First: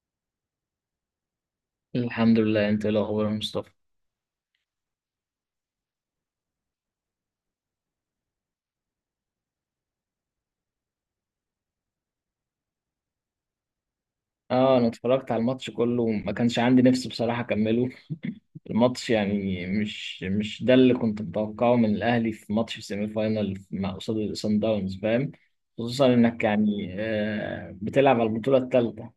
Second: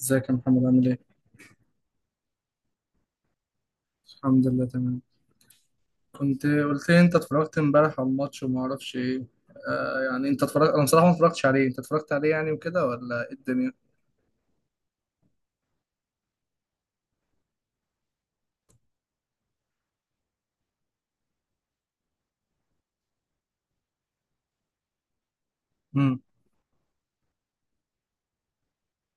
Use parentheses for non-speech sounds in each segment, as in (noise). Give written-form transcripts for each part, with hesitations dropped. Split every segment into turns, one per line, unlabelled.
ازيك يا محمد؟ عامل ايه؟
الحمد لله، انت ايه الاخبار يا مصطفى؟
الحمد لله تمام. كنت قلت لي انت اتفرجت امبارح على الماتش وما اعرفش ايه. يعني انت اتفرجت، انا بصراحه ما اتفرجتش عليه، انت اتفرجت عليه يعني وكده ولا ايه الدنيا؟
اه، انا اتفرجت على الماتش كله، ما كانش عندي نفس بصراحه اكمله. (laughs) الماتش يعني مش ده اللي كنت متوقعه من الاهلي في ماتش سيمي فاينال مع قصاد سان داونز، فاهم. خصوصا
امم.
انك يعني بتلعب على البطوله الثالثه.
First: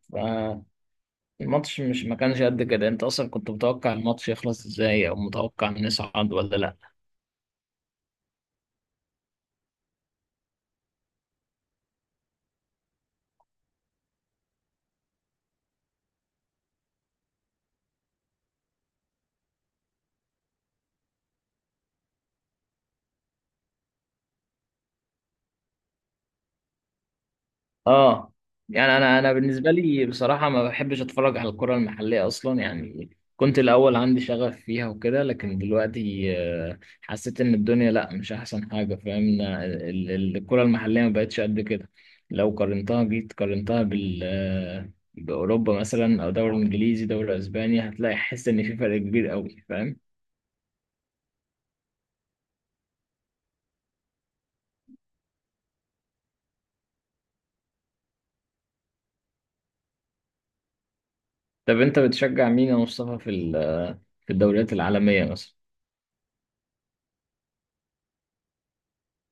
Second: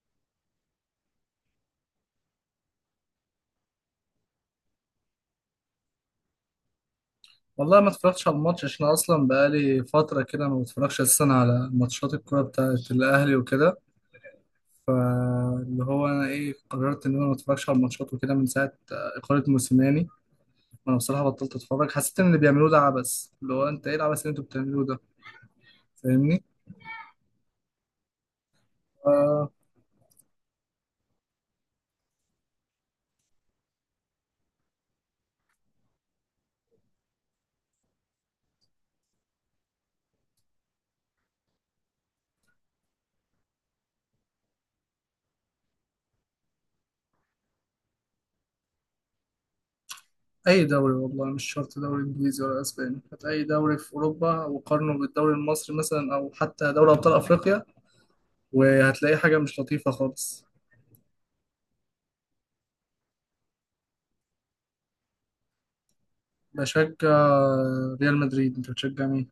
فالماتش مش ما كانش قد كده. انت اصلا كنت متوقع الماتش يخلص ازاي، او متوقع نصعد ولا لا؟
والله ما اتفرجتش على الماتش عشان أنا اصلا بقالي فتره كده ما بتفرجش اساسا على ماتشات الكوره بتاعت الاهلي وكده. فاللي هو انا ايه، قررت ان انا ما اتفرجش على الماتشات وكده من ساعه اقاله موسيماني. وانا بصراحه بطلت اتفرج، حسيت ان اللي بيعملوه ده عبث، اللي هو انت ايه العبث اللي انتوا بتعملوه ده؟ فاهمني؟
اه. يعني انا بالنسبه لي بصراحه ما بحبش اتفرج على الكره المحليه اصلا يعني. كنت الاول عندي شغف فيها وكده، لكن دلوقتي حسيت ان الدنيا لا، مش احسن حاجه، فاهم. الكره المحليه ما بقتش قد كده. لو قارنتها، جيت قارنتها بال باوروبا مثلا، او دوري انجليزي، دوري اسباني، هتلاقي حس ان في فرق كبير قوي، فاهم.
أي دوري، والله مش شرط دوري إنجليزي ولا أسباني، هات أي دوري في أوروبا وقارنه بالدوري المصري مثلا، أو حتى دوري أبطال أفريقيا، وهتلاقي حاجة مش لطيفة خالص.
طب انت بتشجع مين يا مصطفى في في الدوريات العالميه مثلا؟
بشجع ريال مدريد. أنت بتشجع مين؟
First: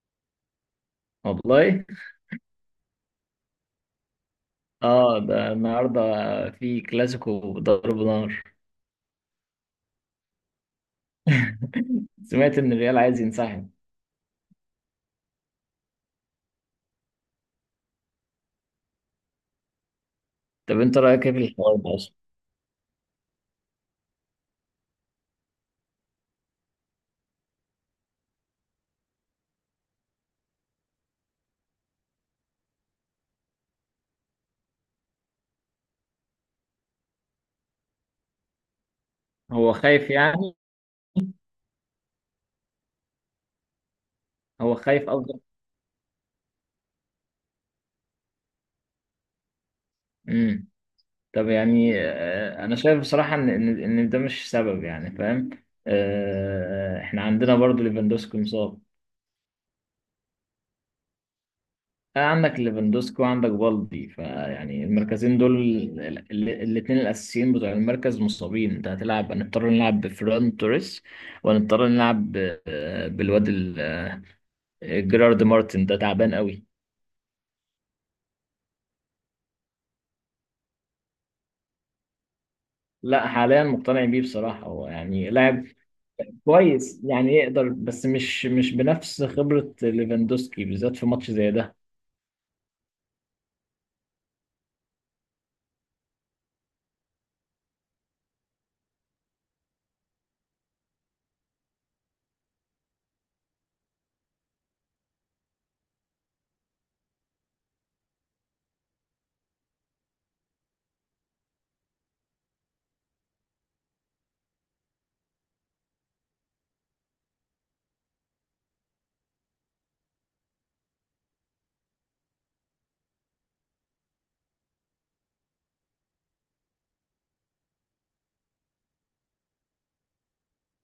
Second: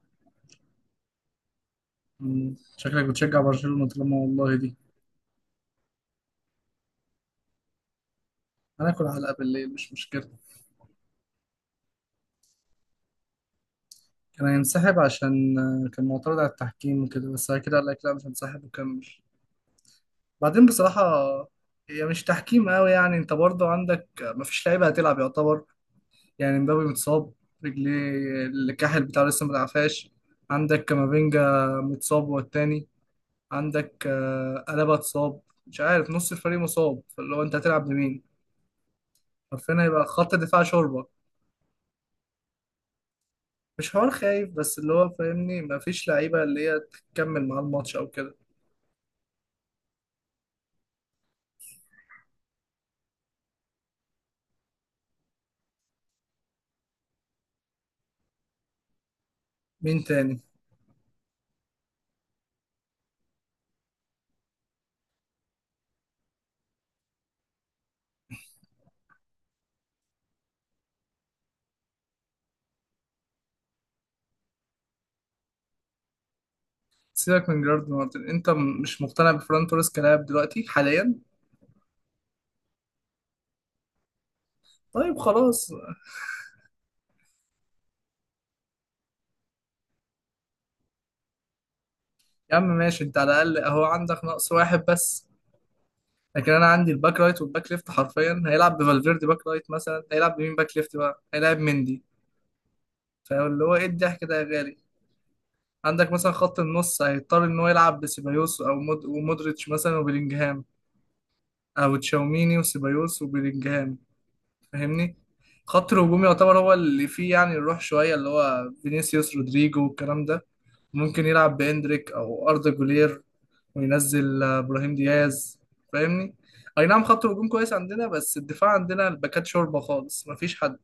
والله.
مم، شكلك بتشجع برشلونة طالما والله دي.
اه، ده النهارده في كلاسيكو ضرب نار.
هناكل علقة بالليل، مش مشكلة.
سمعت ان الريال عايز ينسحب.
كان هينسحب عشان كان معترض على التحكيم وكده، بس بعد كده قال لك لا، مش هنسحب وكمل. بعدين
طب انت
بصراحة،
رايك ايه في الحوار ده
هي
اصلا؟
مش تحكيم قوي يعني، انت برضو عندك مفيش لعيبة هتلعب يعتبر. يعني مبابي متصاب، رجليه، الكاحل بتاعه لسه ما تعفاش. عندك كامافينجا متصاب هو التاني. عندك ألابا اتصاب. مش عارف، نص الفريق مصاب، فاللي هو انت هتلعب بمين؟
هو
عارفين هيبقى
خايف
خط
يعني؟
الدفاع شوربة. مش حوار خايف
هو
بس، اللي هو
خايف قصدك؟
فاهمني، مفيش لعيبة اللي هي تكمل معاه الماتش أو كده.
امم. طب يعني انا شايف بصراحه ان إن ده مش سبب، يعني فاهم. آه، احنا عندنا برضو ليفاندوسكي مصاب.
مين تاني؟
آه، عندك ليفاندوسكي وعندك بالدي، فيعني المركزين دول، الاثنين الاساسيين بتوع المركز مصابين. انت هتلعب، هنضطر نلعب بفران توريس، ونضطر نلعب بالواد جيرارد مارتن، ده تعبان قوي.
سيبك من جيرارد مارتن. انت مش مقتنع بفران توريس كلاعب دلوقتي حاليا؟
لا، حاليا مقتنع بيه بصراحة. هو
طيب
يعني لاعب
خلاص.
كويس يعني، يقدر، بس مش بنفس خبرة ليفاندوسكي، بالذات في ماتش زي ده.
يا عم ماشي، انت على الأقل اهو عندك نقص واحد بس، لكن انا عندي الباك رايت والباك ليفت حرفيا، هيلعب بفالفيردي باك رايت، مثلا هيلعب بمين باك ليفت؟ بقى هيلعب مندي. فاللي هو ايه الضحك ده يا غالي؟ عندك مثلا خط النص هيضطر ان هو يلعب بسيبايوس او مود ومودريتش مثلا وبيلينجهام، او تشاوميني وسيبايوس وبيلينجهام، فاهمني. خط الهجوم يعتبر هو اللي فيه يعني الروح شوية، اللي هو فينيسيوس رودريجو والكلام ده. ممكن يلعب بإندريك أو أردا جولير، وينزل إبراهيم دياز، فاهمني. أي نعم، خط الهجوم كويس عندنا، بس الدفاع عندنا الباكات شوربة خالص، مفيش حد.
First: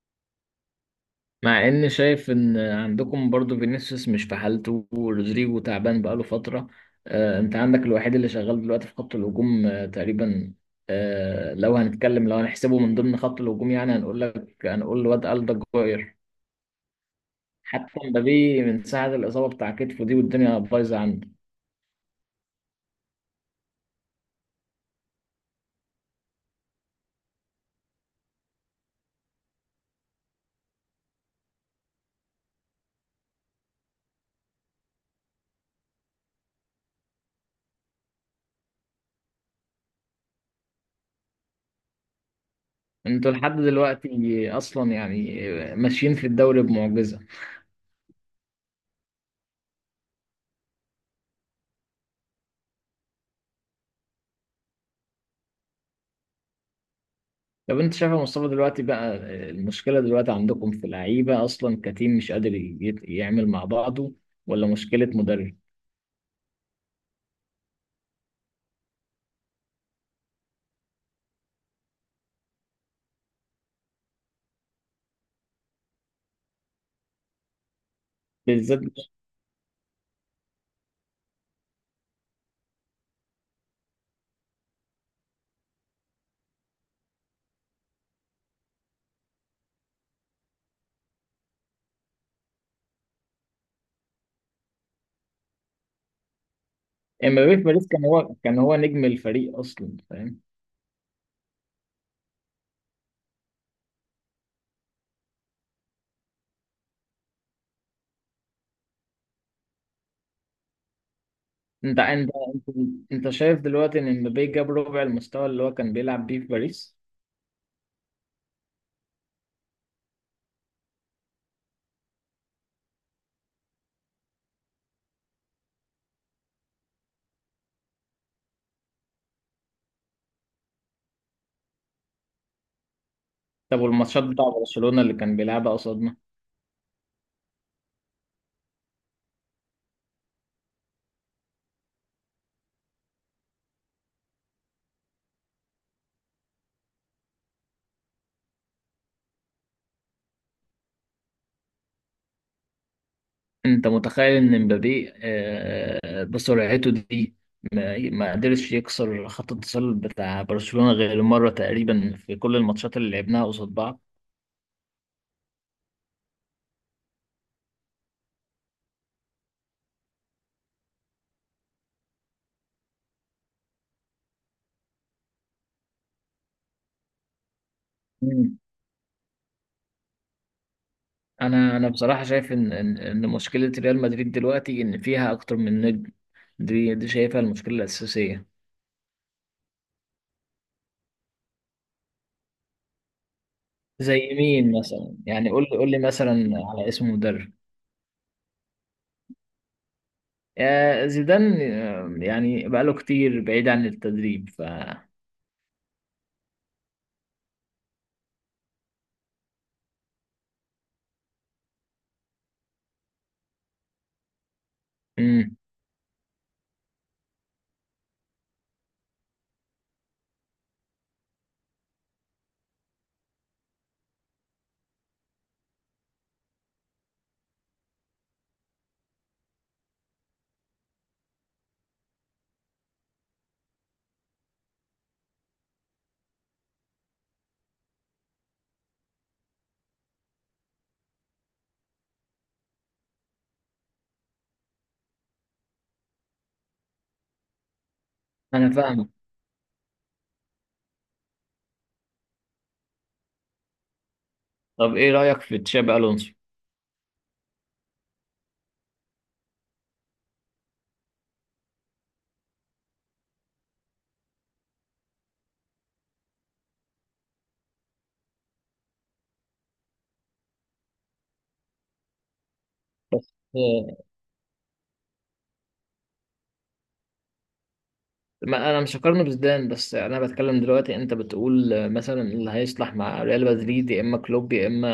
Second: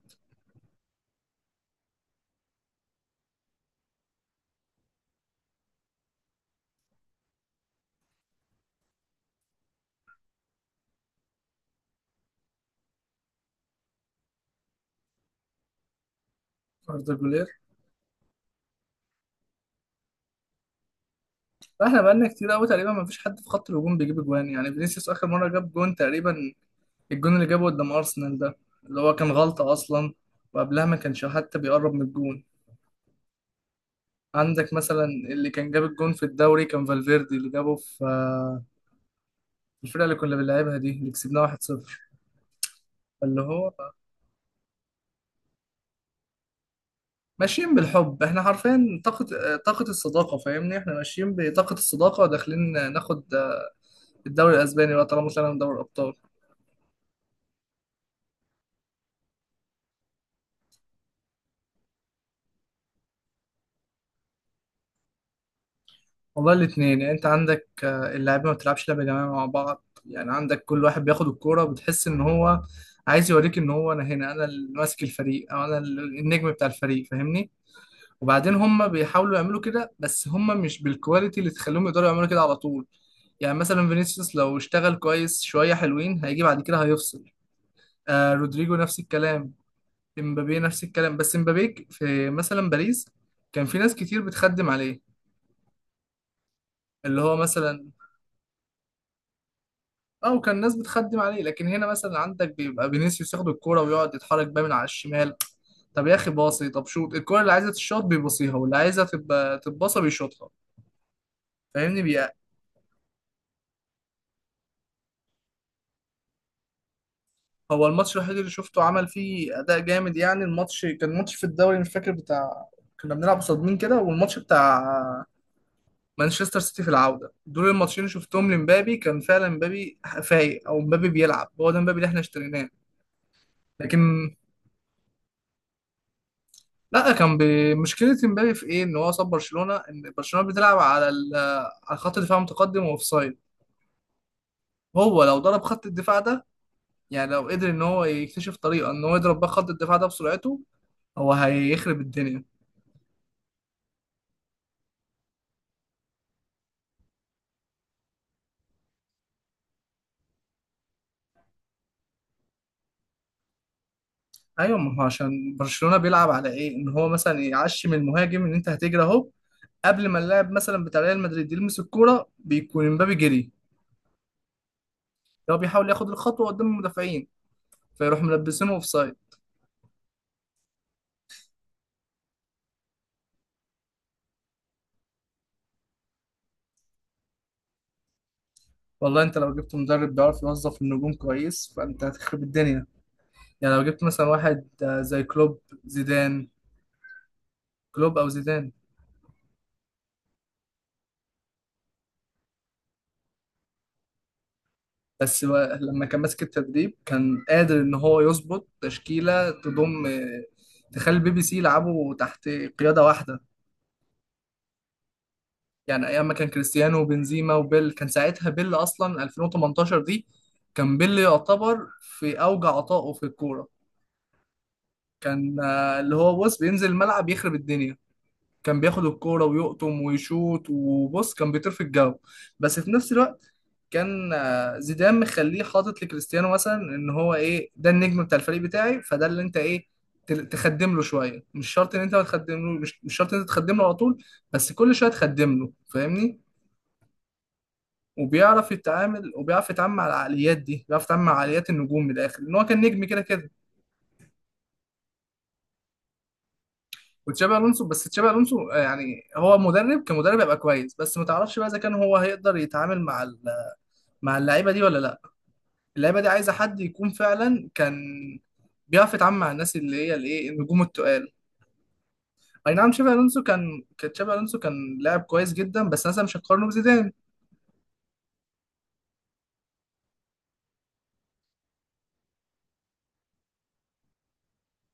مع ان شايف ان عندكم برضو فينيسيوس مش في حالته، ورودريجو تعبان بقاله فترة. آه، انت عندك الوحيد اللي شغال دلوقتي في خط الهجوم آه، تقريبا. آه، لو هنتكلم، لو هنحسبه من ضمن خط الهجوم، يعني هنقول لك، هنقول الواد ألدا جوير.
أردا جولير.
حتى مبابي من ساعة الإصابة بتاع كتفه دي، والدنيا بايظة عنده.
فاحنا بقالنا كتير قوي تقريبا مفيش حد في خط الهجوم بيجيب جوان، يعني فينيسيوس آخر مرة جاب جون تقريبا، الجون اللي جابه قدام أرسنال ده، اللي هو كان غلطة أصلا. وقبلها ما كانش حتى بيقرب من الجون. عندك مثلا اللي كان جاب الجون في الدوري كان فالفيردي، اللي جابه في الفرقه اللي كنا بنلعبها دي، اللي كسبناها 1-0.
انتوا
اللي
لحد
هو
دلوقتي اصلا يعني ماشيين في الدوري بمعجزه.
ماشيين بالحب، احنا حرفيا طاقه، طاقه الصداقه، فاهمني، احنا ماشيين بطاقه الصداقه، وداخلين ناخد الدوري الاسباني بقى طالما طلعنا من دوري الابطال.
طب انت شايف يا مصطفى دلوقتي بقى، المشكله دلوقتي عندكم في اللعيبه اصلا كتيم مش قادر يعمل مع بعضه، ولا مشكله مدرب؟
والله الاثنين، يعني انت عندك اللاعبين ما بتلعبش لعبه جماعيه مع بعض. يعني عندك كل واحد بياخد الكوره، بتحس ان هو عايز يوريك ان هو انا هنا، انا اللي ماسك الفريق او انا النجم بتاع الفريق، فاهمني. وبعدين
بالذات
هم بيحاولوا يعملوا كده بس هم مش بالكواليتي اللي تخليهم يقدروا يعملوا كده على طول. يعني مثلا فينيسيوس لو اشتغل كويس شويه حلوين، هيجي بعد كده هيفصل. آه رودريجو نفس الكلام، امبابي نفس الكلام، بس امبابي في مثلا باريس كان في ناس كتير بتخدم عليه، اللي هو
امبابي في باريس
مثلا.
كان هو نجم الفريق اصلا،
اه،
فاهم.
وكان ناس بتخدم عليه، لكن هنا مثلا عندك بيبقى فينيسيوس ياخد الكوره ويقعد يتحرك بقى من على الشمال. طب يا اخي باصي، طب شوط، الكوره اللي عايزه تتشوط بيبصيها واللي عايزه تبقى تتباصى بيشوطها،
انت
فاهمني.
انت انت شايف دلوقتي ان امبابي جاب ربع المستوى اللي هو كان بيلعب بيه في باريس؟
هو الماتش الوحيد اللي شفته عمل فيه اداء جامد، يعني الماتش كان ماتش في الدوري مش فاكر بتاع، كنا بنلعب قصاد مين كده، والماتش بتاع مانشستر سيتي في العوده، دول الماتشين اللي شفتهم لمبابي كان فعلا مبابي فايق، او مبابي بيلعب، هو ده مبابي اللي احنا اشتريناه.
طب والماتشات
لكن
بتاع برشلونه اللي كان بيلعبها قصاد؟
لا، كان بمشكله. مبابي في ايه؟ ان هو صاب برشلونه، ان برشلونه بتلعب على على خط دفاع متقدم واوفسايد. هو لو ضرب خط الدفاع ده، يعني لو قدر ان هو يكتشف طريقه ان هو يضرب بقى خط الدفاع ده بسرعته، هو هيخرب الدنيا.
انت متخيل ان مبابي بسرعته دي ما قدرش يكسر خط التسلل بتاع برشلونة غير مرة تقريبا في كل الماتشات اللي لعبناها قصاد بعض.
ايوه ما هو عشان برشلونه بيلعب على ايه ان هو مثلا يعشم المهاجم ان انت هتجري اهو، قبل ما اللاعب مثلا بتاع ريال مدريد يلمس الكوره بيكون امبابي جري، لو بيحاول ياخد الخطوه قدام المدافعين، فيروح
مم.
ملبسينه اوف سايد.
انا بصراحة شايف ان إن مشكلة ريال مدريد دلوقتي ان فيها اكتر من نجم. دي شايفها المشكلة الأساسية.
والله انت لو جبت مدرب بيعرف يوظف النجوم كويس، فانت هتخرب الدنيا. يعني لو جبت مثلا
زي
واحد
مين مثلا
زي
يعني؟
كلوب،
قول لي
زيدان.
مثلا على اسم مدرب.
كلوب او زيدان.
زيدان يعني بقاله كتير بعيد عن التدريب، ف...
بس هو لما كان ماسك التدريب كان قادر ان هو يظبط تشكيله تضم تخلي البي بي سي يلعبوا تحت قياده واحده.
مم.
يعني ايام ما كان كريستيانو وبنزيما وبيل، كان ساعتها بيل اصلا 2018 دي كان بيل يعتبر في اوج عطائه في الكوره، كان اللي هو، بص، بينزل الملعب يخرب الدنيا، كان بياخد الكوره ويقطم ويشوط، وبص كان بيطير في الجو. بس في نفس الوقت، كان زيدان مخليه حاطط لكريستيانو مثلا ان هو ايه ده النجم بتاع الفريق بتاعي، فده اللي انت ايه، تخدم له شويه، مش شرط ان انت ما تخدم له، مش شرط ان انت تخدم له على طول، بس كل شويه تخدم له، فاهمني.
انا
وبيعرف
فاهمك.
يتعامل وبيعرف يتعامل مع العقليات دي، بيعرف يتعامل مع عقليات النجوم، من الاخر ان هو كان نجم كده كده.
طب ايه رأيك في تشابي الونسو؟
وتشابي الونسو، بس تشابي الونسو يعني هو مدرب، كمدرب هيبقى كويس، بس ما تعرفش بقى اذا كان هو هيقدر يتعامل مع مع اللعيبه دي ولا لا. اللعيبه دي عايزه حد يكون فعلا كان بيعرف يتعامل مع الناس، اللي هي الايه، النجوم التقال. اي نعم تشابي
بس
الونسو كان تشابي الونسو كان لاعب كويس جدا، بس مثلا مش هتقارنه بزيدان.
ما انا مش هقارنه بزيدان، بس انا بتكلم دلوقتي. انت بتقول مثلا اللي هيصلح مع ريال مدريد يا اما كلوب يا اما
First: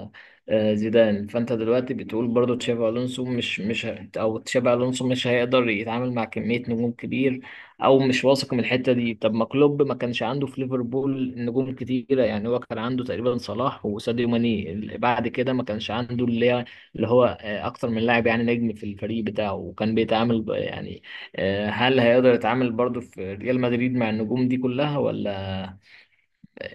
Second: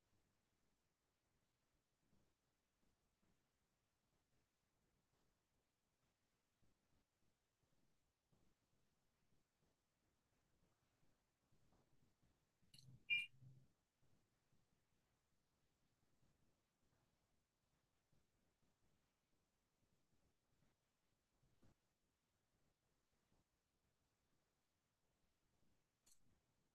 آه، زيدان، فانت دلوقتي بتقول برضو تشافي الونسو مش مش ه- او تشافي الونسو مش هيقدر يتعامل مع كمية نجوم كبير، او مش واثق من الحتة دي. طب ما كلوب ما كانش عنده في ليفربول نجوم كتيرة يعني. هو كان عنده تقريبا صلاح وساديو ماني، اللي بعد كده ما كانش عنده اللي هو اكتر من لاعب يعني نجم في الفريق بتاعه، وكان بيتعامل يعني هل هيقدر يتعامل برضو في ريال مدريد مع النجوم دي كلها، ولا؟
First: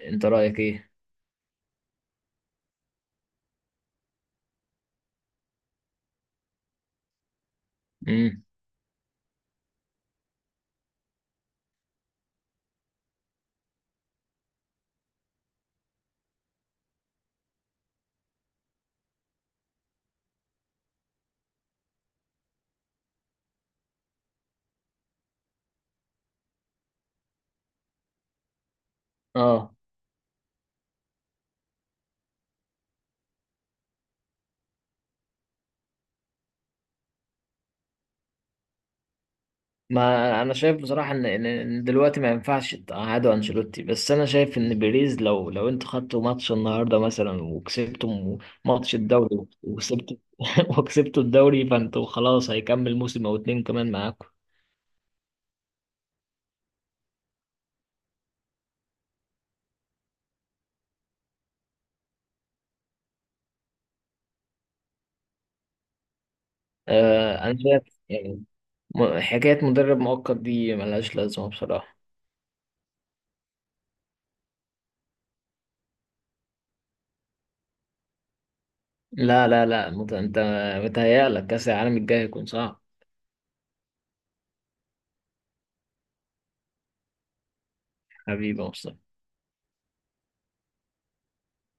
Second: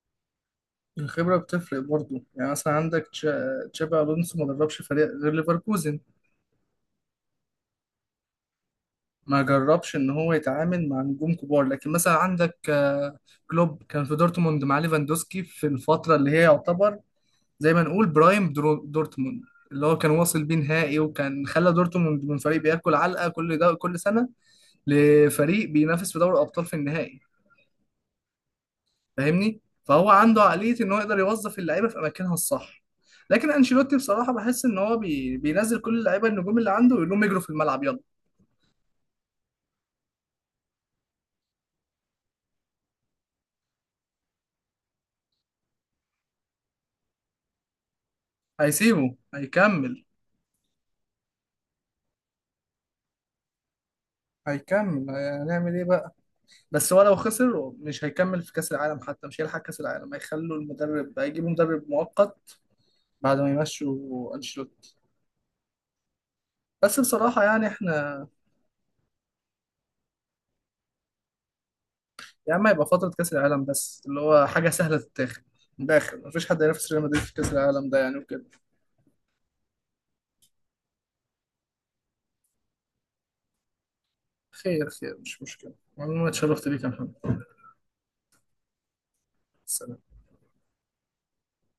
انت رأيك ايه؟
الخبره بتفرق برضه، يعني مثلا عندك تشابي الونسو ما دربش فريق غير ليفركوزن،
امم.
ما جربش ان هو يتعامل مع نجوم كبار. لكن مثلا عندك كلوب، كان في دورتموند مع ليفاندوسكي في الفتره اللي هي يعتبر زي ما نقول برايم دورتموند، اللي هو كان واصل بيه نهائي، وكان خلى دورتموند من فريق بياكل علقه كل ده كل سنه لفريق بينافس في دوري الابطال في النهائي، فاهمني.
اه،
فهو عنده عقليه ان هو يقدر يوظف اللعيبه في اماكنها الصح. لكن انشيلوتي بصراحه بحس ان هو بينزل كل اللعيبه النجوم اللي عنده ويقول لهم اجروا في الملعب يلا.
ما انا شايف بصراحة ان إن دلوقتي ما ينفعش تقعدوا انشيلوتي، بس انا شايف ان بيريز لو انتوا خدتوا ماتش النهاردة مثلا وكسبتوا ماتش
هيسيبه
الدوري
هيكمل
وكسبتوا (laughs) وكسبتوا الدوري، فانتوا خلاص هيكمل موسم او 2 كمان معاكم.
هيكمل هنعمل ايه بقى؟ بس هو لو خسر مش هيكمل، في كأس العالم حتى مش هيلحق كأس العالم، هيخلوا المدرب، هيجيبوا مدرب مؤقت بعد ما يمشوا أنشيلوتي. بس بصراحة
آه انا
يعني
شايف
احنا،
يعني، حكاية مدرب مؤقت دي ملهاش لازمة بصراحة.
يا عم هيبقى فترة كأس العالم بس، اللي هو حاجة سهلة تتاخد، من الآخر مفيش حد هينافس ريال مدريد في كأس العالم ده يعني وكده.
لا لا لا، انت متهيألك كأس العالم الجاي هيكون صعب.
خير خير، مش مشكلة، والله اتشرفت بيك يا محمد.
حبيبي يا مصطفى.
سلام.